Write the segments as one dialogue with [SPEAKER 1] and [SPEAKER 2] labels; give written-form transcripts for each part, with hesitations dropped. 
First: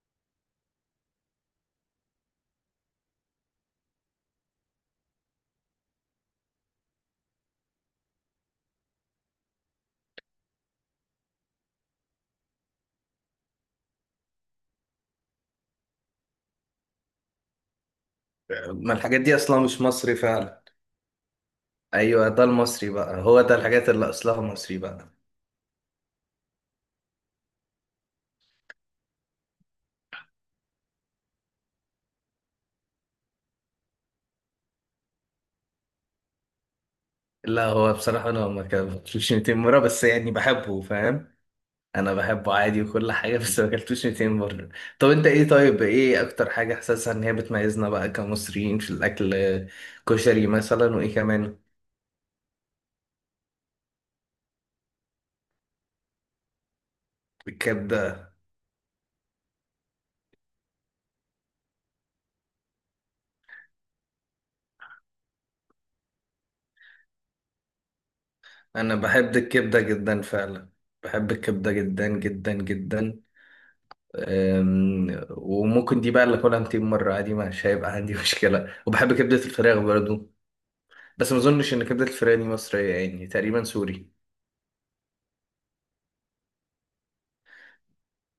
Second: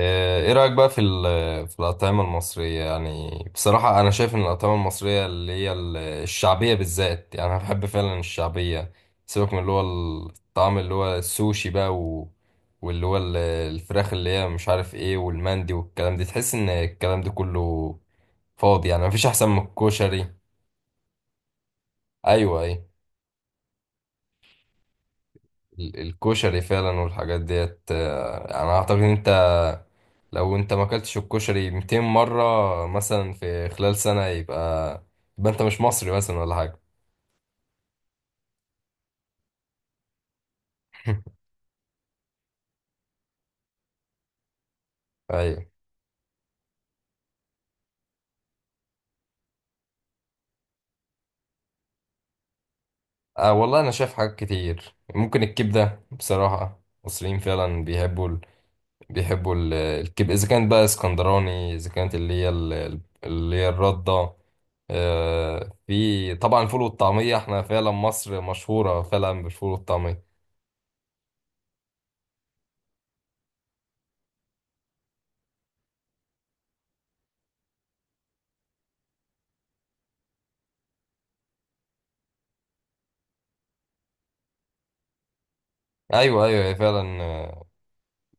[SPEAKER 1] ايه رأيك بقى في الأطعمة المصرية يعني. بصراحة أنا شايف إن الأطعمة المصرية اللي هي الشعبية بالذات، يعني أنا بحب فعلا الشعبية. سيبك من اللي هو الطعم اللي هو السوشي بقى، و واللي هو الفراخ اللي هي مش عارف إيه، والمندي والكلام ده. تحس إن الكلام ده كله فاضي،
[SPEAKER 2] ما
[SPEAKER 1] يعني
[SPEAKER 2] الحاجات
[SPEAKER 1] مفيش
[SPEAKER 2] دي
[SPEAKER 1] أحسن من
[SPEAKER 2] اصلا مش مصري
[SPEAKER 1] الكشري.
[SPEAKER 2] فعلا. ايوه ده
[SPEAKER 1] أيوه، أيوه.
[SPEAKER 2] المصري بقى، هو ده الحاجات اللي اصلها مصري بقى.
[SPEAKER 1] الكشري فعلا، والحاجات ديت. أنا أعتقد أنت لو انت ما اكلتش الكشري 200 مرة مثلا في خلال سنة، يبقى انت مش مصري مثلا ولا حاجة.
[SPEAKER 2] لا هو بصراحه انا ما اكلتوش 200 مره، بس يعني بحبه فاهم. انا بحبه عادي وكل حاجه بس ما اكلتوش 200 مره. طب انت ايه،
[SPEAKER 1] ايوه.
[SPEAKER 2] طيب ايه اكتر حاجه حاسسها ان هي بتميزنا بقى كمصريين في الاكل؟ كشري مثلا، وايه كمان؟
[SPEAKER 1] والله انا شايف حاجات كتير، ممكن الكبدة. بصراحة المصريين فعلا بيحبوا
[SPEAKER 2] الكبده.
[SPEAKER 1] ال... بيحبوا ال... الكبدة اذا كانت بقى اسكندراني، اذا كانت اللي هي الردة. في طبعا الفول والطعمية، احنا فعلا مصر
[SPEAKER 2] انا
[SPEAKER 1] مشهورة
[SPEAKER 2] بحب
[SPEAKER 1] فعلا بالفول
[SPEAKER 2] الكبده جدا
[SPEAKER 1] والطعمية.
[SPEAKER 2] فعلا. بحب الكبده جدا جدا جدا. وممكن دي بقى اللي اكلها 200 مره عادي، مش هيبقى عندي مشكله. وبحب كبده الفراخ برضو، بس ما اظنش ان كبده الفراخ دي مصريه، يعني تقريبا سوري.
[SPEAKER 1] ايوه، ايوه، هي فعلا.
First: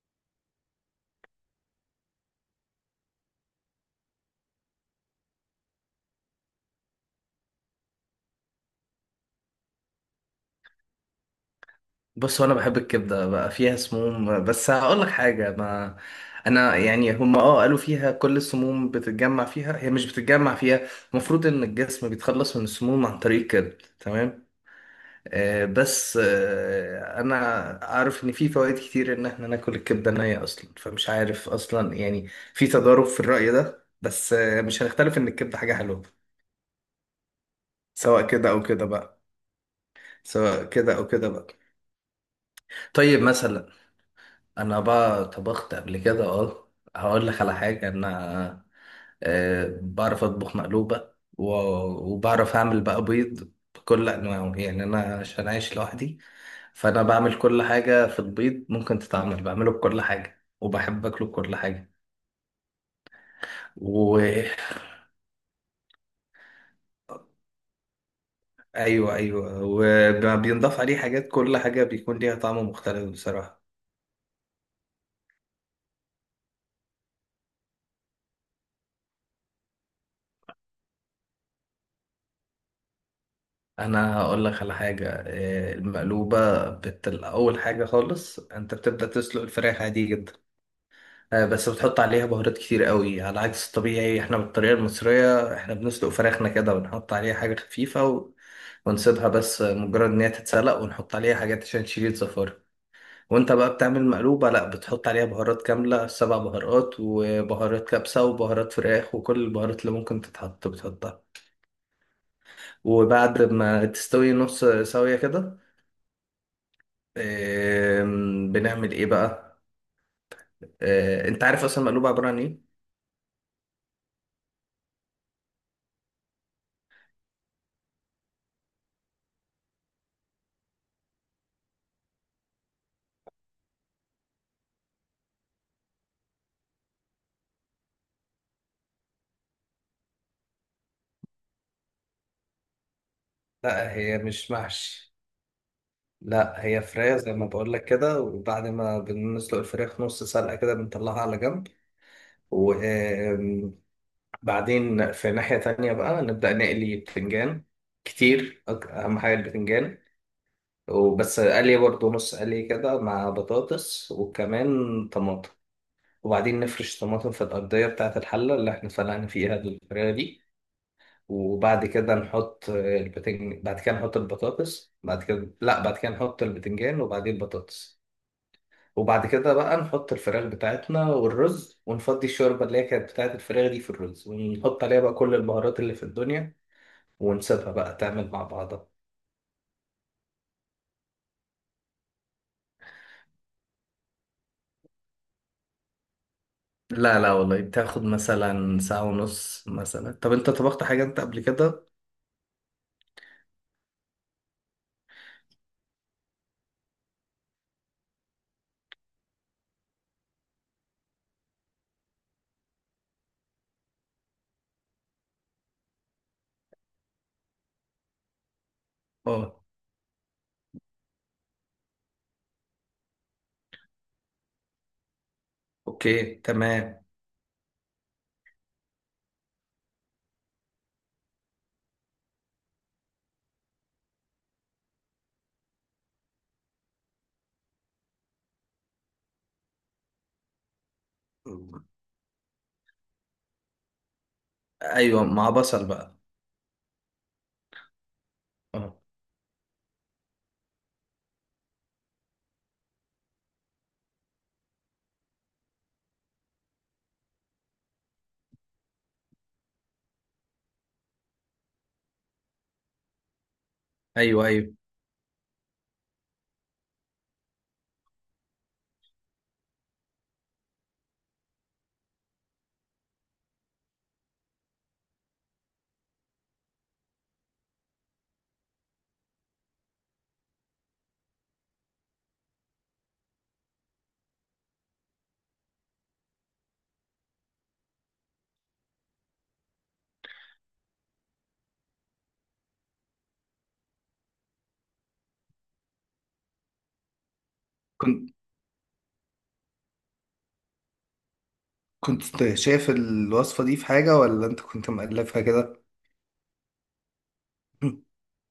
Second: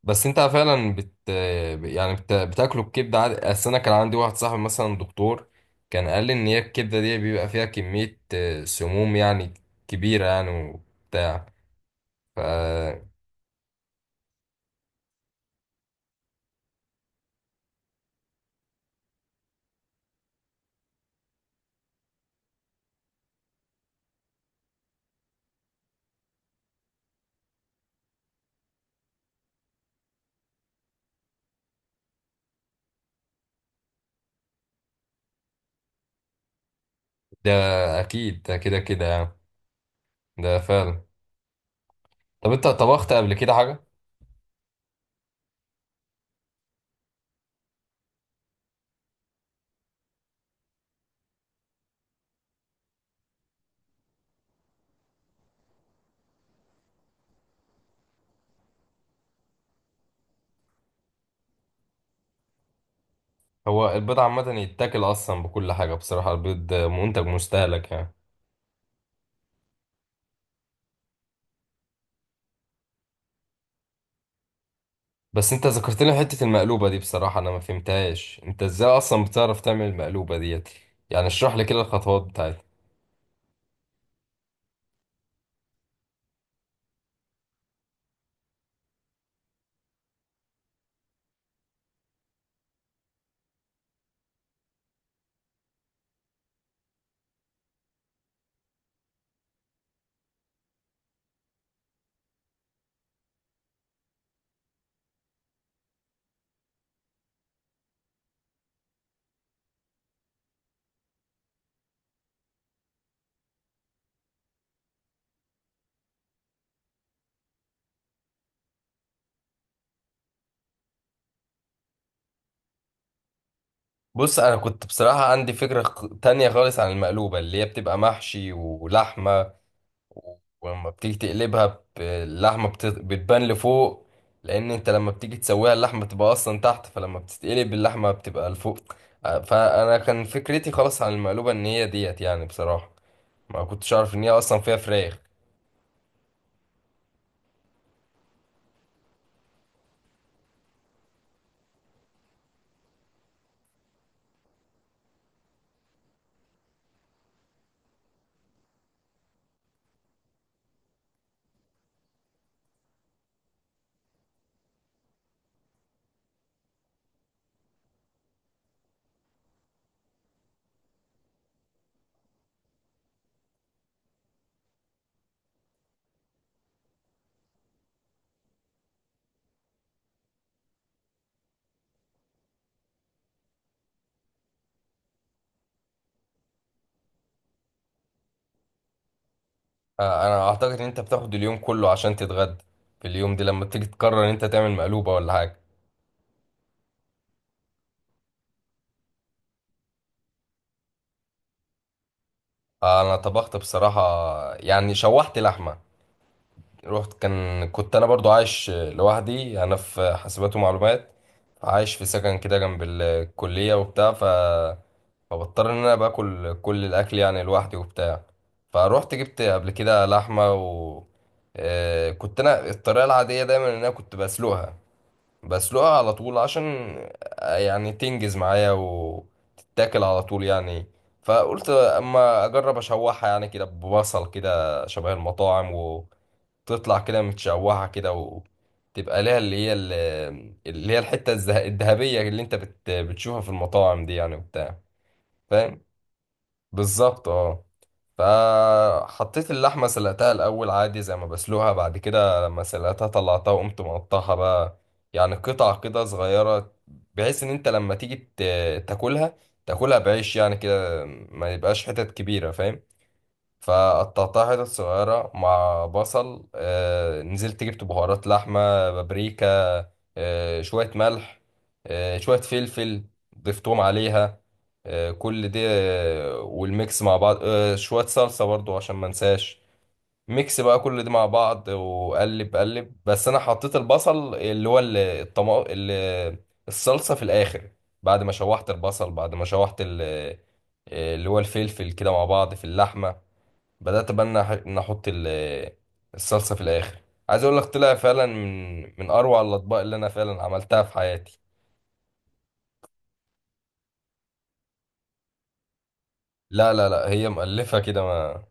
[SPEAKER 1] بس انت فعلا يعني بتاكلوا الكبده عادي. اصل انا كان عندي واحد صاحبي مثلا دكتور، كان قال لي ان هي الكبده دي بيبقى فيها كميه سموم يعني، كبيره يعني وبتاع ف
[SPEAKER 2] بص هو انا بحب الكبده بقى فيها سموم، بس هقول لك حاجه. ما انا يعني هم اه قالوا فيها كل السموم بتتجمع فيها، هي مش بتتجمع فيها. المفروض ان الجسم بيتخلص من السموم عن طريق الكبد، تمام؟ بس انا عارف ان في فوائد كتير ان احنا ناكل الكبده نيه اصلا، فمش عارف اصلا يعني. في تضارب في الراي ده، بس مش هنختلف ان الكبده حاجه حلوه،
[SPEAKER 1] ده
[SPEAKER 2] سواء
[SPEAKER 1] اكيد،
[SPEAKER 2] كده
[SPEAKER 1] ده
[SPEAKER 2] او
[SPEAKER 1] كده
[SPEAKER 2] كده
[SPEAKER 1] كده
[SPEAKER 2] بقى.
[SPEAKER 1] يعني. ده
[SPEAKER 2] سواء كده
[SPEAKER 1] فعلا.
[SPEAKER 2] او كده بقى.
[SPEAKER 1] طب انت طبخت
[SPEAKER 2] طيب
[SPEAKER 1] قبل كده
[SPEAKER 2] مثلا،
[SPEAKER 1] حاجه؟
[SPEAKER 2] انا بقى طبخت قبل كده اه. هقول لك على حاجه انا. بعرف اطبخ مقلوبه و- وبعرف اعمل بقى بيض بكل انواعه، يعني انا عشان عايش لوحدي فانا بعمل كل حاجه في البيض ممكن تتعمل، بعمله بكل حاجه وبحب اكله بكل حاجه.
[SPEAKER 1] هو البيض عامه
[SPEAKER 2] وايوه،
[SPEAKER 1] يتاكل اصلا بكل حاجه، بصراحه البيض منتج مستهلك يعني.
[SPEAKER 2] ايوه وبينضاف عليه حاجات، كل حاجه بيكون ليها طعم مختلف بصراحه.
[SPEAKER 1] بس انت ذكرت لي حته المقلوبه دي، بصراحه انا ما فهمتهاش انت ازاي اصلا بتعرف تعمل المقلوبه ديت. يعني اشرح لي كده الخطوات بتاعتها.
[SPEAKER 2] انا هقول لك على حاجه، المقلوبه اول حاجه خالص انت بتبدا تسلق الفراخ عادي جدا. بس بتحط عليها بهارات كتير قوي، على عكس الطبيعي. احنا بالطريقه المصريه احنا بنسلق فراخنا كده ونحط عليها حاجه خفيفه ونسيبها بس مجرد ان هي تتسلق، ونحط عليها حاجات عشان تشيل الزفاره. وانت بقى بتعمل مقلوبه لا، بتحط عليها بهارات كامله، سبع بهارات وبهارات كبسه وبهارات فراخ وكل البهارات اللي ممكن تتحط بتحطها. وبعد ما تستوي نص سوية كده، بنعمل ايه بقى؟ انت عارف اصلا المقلوبه عباره عن ايه؟
[SPEAKER 1] بص، انا كنت بصراحة عندي فكرة تانية خالص عن المقلوبة اللي هي بتبقى محشي ولحمة، و- ولما بتيجي تقلبها اللحمة بتبان لفوق. لان انت لما بتيجي تسويها اللحمة بتبقى اصلا تحت، فلما بتتقلب اللحمة بتبقى لفوق. فانا كان فكرتي خلاص عن المقلوبة ان هي ديت يعني، بصراحة ما
[SPEAKER 2] لا
[SPEAKER 1] كنتش اعرف
[SPEAKER 2] هي
[SPEAKER 1] ان هي
[SPEAKER 2] مش
[SPEAKER 1] اصلا فيها
[SPEAKER 2] محشي،
[SPEAKER 1] فراخ.
[SPEAKER 2] لا هي فراخ زي ما بقول لك كده. وبعد ما بنسلق الفراخ نص سلقة كده بنطلعها على جنب. وبعدين في ناحية تانية بقى نبدأ نقلي بتنجان كتير، أهم حاجة البتنجان. وبس قلي برضه نص قلي كده مع بطاطس وكمان طماطم. وبعدين نفرش طماطم في الأرضية بتاعة الحلة اللي احنا سلقنا فيها الفراخ دي. وبعد كده نحط البتنج، بعد كده نحط البطاطس، بعد كده لا، بعد كده نحط البتنجان وبعدين البطاطس. وبعد كده بقى نحط الفراخ بتاعتنا والرز، ونفضي الشوربة اللي هي كانت بتاعت الفراخ دي في الرز، ونحط عليها بقى كل البهارات اللي في الدنيا، ونسيبها بقى تعمل مع بعضها.
[SPEAKER 1] انا اعتقد ان انت بتاخد اليوم كله عشان تتغدى في اليوم دي، لما بتيجي تقرر ان انت تعمل مقلوبة ولا حاجة.
[SPEAKER 2] لا لا والله بتاخد مثلا ساعة ونص مثلا. طب انت طبخت حاجة انت قبل كده؟
[SPEAKER 1] انا طبخت بصراحة، يعني شوحت لحمة. رحت كنت انا برضو عايش لوحدي، انا في حاسبات ومعلومات، عايش في سكن كده جنب الكلية وبتاع، فبضطر ان انا باكل كل الاكل يعني لوحدي وبتاع. فروحت جبت
[SPEAKER 2] اه.
[SPEAKER 1] قبل كده لحمة، و كنت انا الطريقة العادية دايما ان انا كنت بسلقها على
[SPEAKER 2] اوكي
[SPEAKER 1] طول، عشان
[SPEAKER 2] تمام.
[SPEAKER 1] يعني تنجز معايا وتتاكل على طول يعني. فقلت اما اجرب اشوحها يعني، كده ببصل كده شبه المطاعم، تطلع كده متشوحة كده، وتبقى ليها اللي هي الحتة الذهبية اللي انت بتشوفها في المطاعم دي يعني وبتاع.
[SPEAKER 2] ايوه مع
[SPEAKER 1] فاهم؟
[SPEAKER 2] بصل بقى.
[SPEAKER 1] بالظبط، اه.
[SPEAKER 2] اه.
[SPEAKER 1] فحطيت اللحمة، سلقتها الأول عادي زي ما بسلقها، بعد كده لما سلقتها طلعتها وقمت مقطعها بقى، يعني قطع كده صغيرة، بحيث إن أنت لما تيجي تاكلها، تاكلها بعيش يعني كده، ما يبقاش حتت كبيرة، فاهم؟
[SPEAKER 2] ايوه
[SPEAKER 1] فقطعتها حتت
[SPEAKER 2] ايوه.
[SPEAKER 1] صغيرة مع بصل. نزلت جبت بهارات لحمة، بابريكا، شوية ملح، شوية فلفل، ضفتهم عليها. كل دي، والميكس مع بعض، شوية صلصة برضو عشان ما انساش. ميكس بقى كل دي مع بعض، وقلب قلب. بس انا حطيت البصل، اللي هو الصلصة في الاخر. بعد ما شوحت البصل، بعد ما شوحت اللي هو الفلفل كده مع بعض في اللحمة، بدأت بقى إن أحط الصلصة في الآخر. عايز أقول لك، طلع فعلا
[SPEAKER 2] كنت
[SPEAKER 1] من أروع الأطباق اللي أنا فعلا عملتها في حياتي.
[SPEAKER 2] كنت شايف الوصفة دي في حاجة، ولا انت كنت مألفها كده؟
[SPEAKER 1] لا، لا، لا، هي مؤلفة كده، ما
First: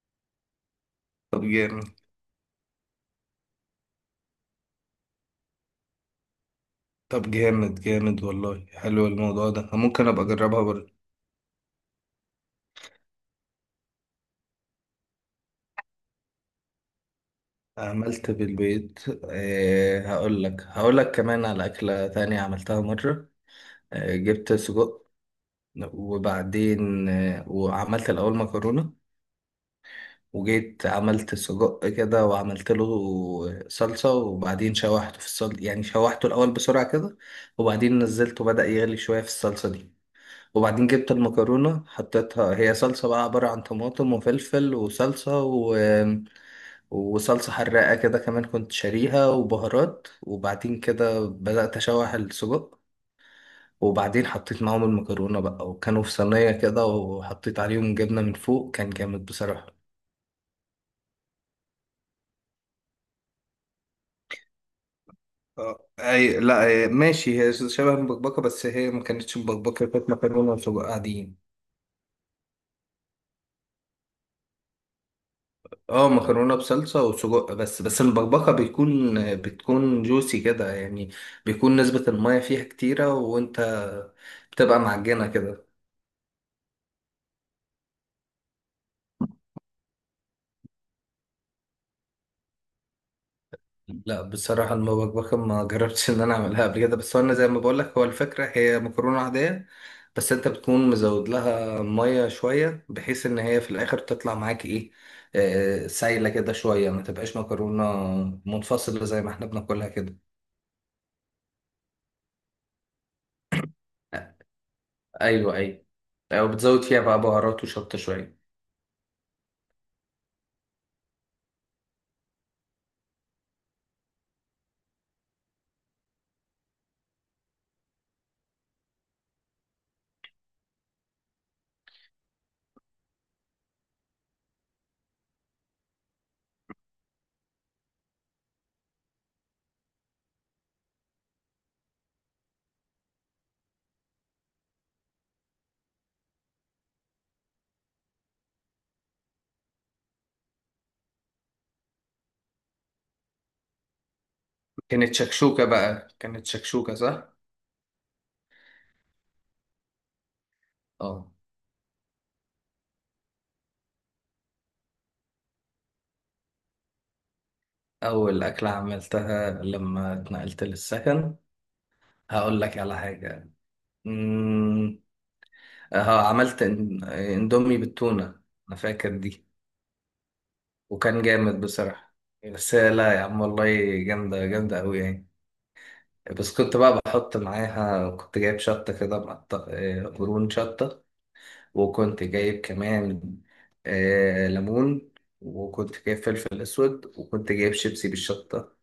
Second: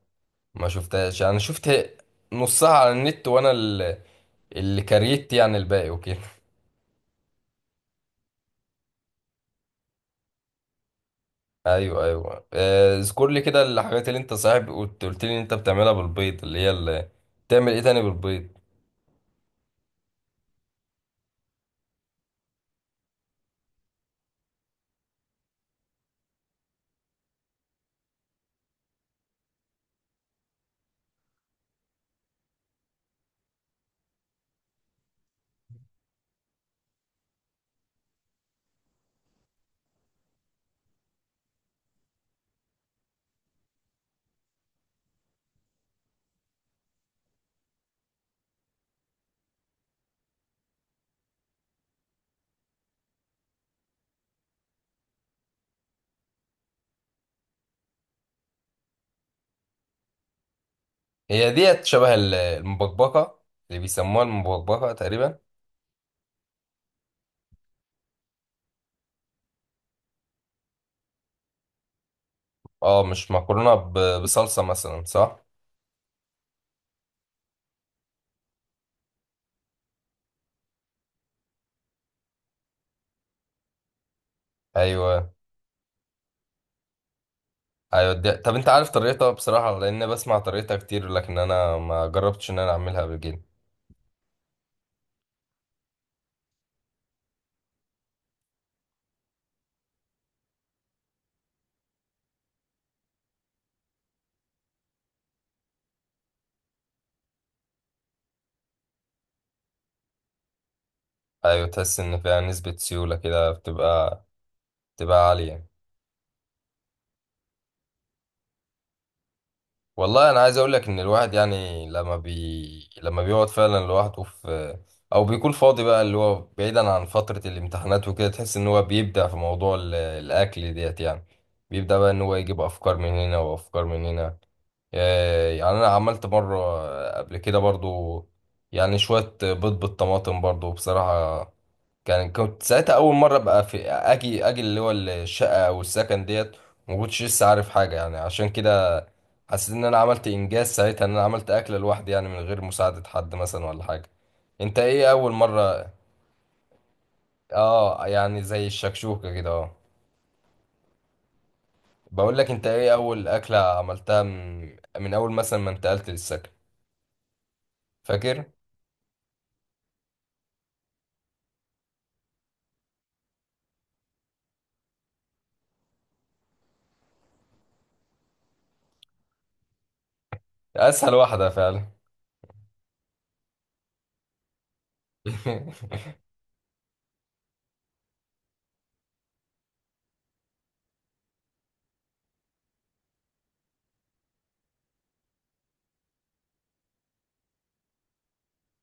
[SPEAKER 1] ما شفتهاش يعني،
[SPEAKER 2] طب
[SPEAKER 1] شفت
[SPEAKER 2] جامد.
[SPEAKER 1] نصها على النت، وأنا اللي كريت يعني الباقي وكده.
[SPEAKER 2] طب جامد جامد والله، حلو الموضوع ده، ممكن ابقى اجربها برضه.
[SPEAKER 1] أيوه، أيوه. اذكر لي كده الحاجات اللي أنت صاحب قلت لي إن أنت بتعملها بالبيض، اللي بتعمل إيه تاني
[SPEAKER 2] عملت
[SPEAKER 1] بالبيض؟
[SPEAKER 2] بالبيت. أه هقول لك، هقول لك كمان على أكلة تانية عملتها مرة. أه جبت سجق، وبعدين أه وعملت الأول مكرونة، وجيت عملت سجق كده وعملت له صلصة، وبعدين شوحته في الصلصة، يعني شوحته الأول بسرعة كده، وبعدين نزلته بدأ يغلي شوية في الصلصة دي. وبعدين جبت المكرونة حطيتها، هي صلصة بقى عبارة عن طماطم وفلفل وصلصة وصلصة حراقة كده كمان كنت شاريها، وبهارات. وبعدين كده بدأت أشوح السجق، وبعدين حطيت معاهم المكرونة بقى، وكانوا في صينية كده، وحطيت عليهم جبنة من فوق. كان جامد بصراحة.
[SPEAKER 1] هي ديت شبه المبكبكة، اللي بيسموها المبكبكة تقريبا.
[SPEAKER 2] آه، اي لا أي ماشي، هي شبه المبكبكه، بس هي ما كانتش مبكبكه، كانت مكرونه وسجق عاديين.
[SPEAKER 1] اه، مش مكرونة بصلصة مثلا، صح؟
[SPEAKER 2] اه مكرونه بصلصه وسجق بس. المبكبكه بتكون جوسي كده يعني، بيكون نسبه الميه فيها كتيره، وانت بتبقى معجنه
[SPEAKER 1] ايوه،
[SPEAKER 2] كده.
[SPEAKER 1] ايوه دي. طب انت عارف طريقتها؟ بصراحه لان بسمع طريقتها كتير، لكن انا ما جربتش ان انا اعملها قبل كده.
[SPEAKER 2] لا بصراحه المبكبكه ما جربتش ان انا اعملها قبل كده، بس هو انا زي ما بقول لك، هو الفكره هي مكرونه عاديه، بس انت بتكون مزود لها ميه شويه، بحيث ان هي في الاخر تطلع معاك ايه، سايله كده شويه، ما تبقاش مكرونه منفصله زي ما احنا بناكلها كده.
[SPEAKER 1] ايوه، تحس ان فيها نسبه سيوله كده، بتبقى عاليه
[SPEAKER 2] ايوه
[SPEAKER 1] يعني.
[SPEAKER 2] ايوه، او بتزود فيها بقى بهارات وشطه شويه.
[SPEAKER 1] والله انا عايز اقول لك ان الواحد يعني لما بيقعد فعلا لوحده، في او بيكون فاضي بقى، اللي هو بعيدا عن فتره الامتحانات وكده، تحس ان هو بيبدع في موضوع الاكل ديت يعني. بيبدأ بقى ان هو يجيب افكار من هنا وافكار من هنا. يعني انا عملت مره قبل كده برضو، يعني شويه بيض بالطماطم برضو بصراحه. كنت ساعتها اول مره بقى في اجي اللي هو الشقه او السكن ديت، ما كنتش لسه عارف حاجه يعني عشان كده، حسيت ان انا عملت انجاز ساعتها، ان انا عملت اكله لوحدي يعني من غير مساعده حد مثلا ولا حاجه. انت ايه
[SPEAKER 2] كانت
[SPEAKER 1] اول
[SPEAKER 2] شكشوكة
[SPEAKER 1] مره؟
[SPEAKER 2] بقى، كانت شكشوكة صح؟
[SPEAKER 1] اه، يعني زي الشكشوكه كده، اه.
[SPEAKER 2] اه.
[SPEAKER 1] بقول لك، انت ايه اول اكله عملتها من اول مثلا ما انتقلت للسكن،
[SPEAKER 2] أول
[SPEAKER 1] فاكر؟
[SPEAKER 2] أكلة عملتها لما اتنقلت للسكن، هقول لك على حاجة. أمم، اه عملت اندومي بالتونة، أنا فاكر دي.
[SPEAKER 1] اسهل
[SPEAKER 2] وكان
[SPEAKER 1] واحده
[SPEAKER 2] جامد
[SPEAKER 1] فعلا.
[SPEAKER 2] بصراحة، بس لا يا عم والله، جامدة جامدة أوي يعني. بس كنت بقى بحط معاها، كنت جايب شطة كده مقطع، قرون شطة، وكنت جايب كمان ليمون، وكنت جايب فلفل أسود، وكنت جايب شيبسي بالشطة.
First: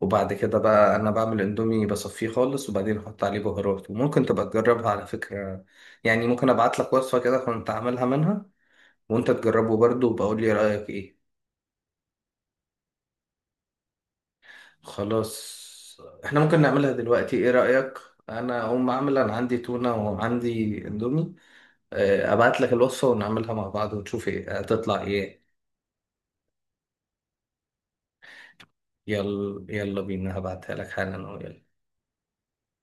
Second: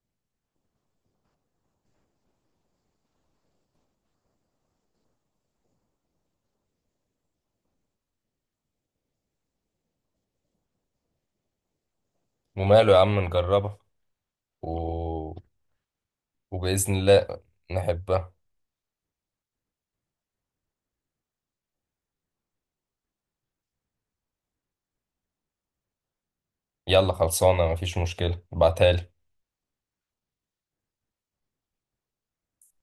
[SPEAKER 2] وبعد كده بقى انا بعمل اندومي بصفيه خالص، وبعدين احط عليه بهارات. وممكن تبقى تجربها على فكرة، يعني ممكن ابعت لك وصفة كده كنت عاملها منها، وانت تجربه برضه وبقول لي رأيك ايه.
[SPEAKER 1] وماله يا عم، نجربها، و...
[SPEAKER 2] خلاص، احنا ممكن نعملها
[SPEAKER 1] وبإذن الله
[SPEAKER 2] دلوقتي، ايه رأيك؟
[SPEAKER 1] نحبها.
[SPEAKER 2] انا اقوم اعمل، انا عندي تونة وعندي اندومي، ابعت لك الوصفة ونعملها مع بعض ونشوف ايه هتطلع ايه.
[SPEAKER 1] يلا خلصانة، مفيش مشكلة، ابعتها لي.
[SPEAKER 2] يلا يلا بينا، هبعتها لك حالا أهو، يلا.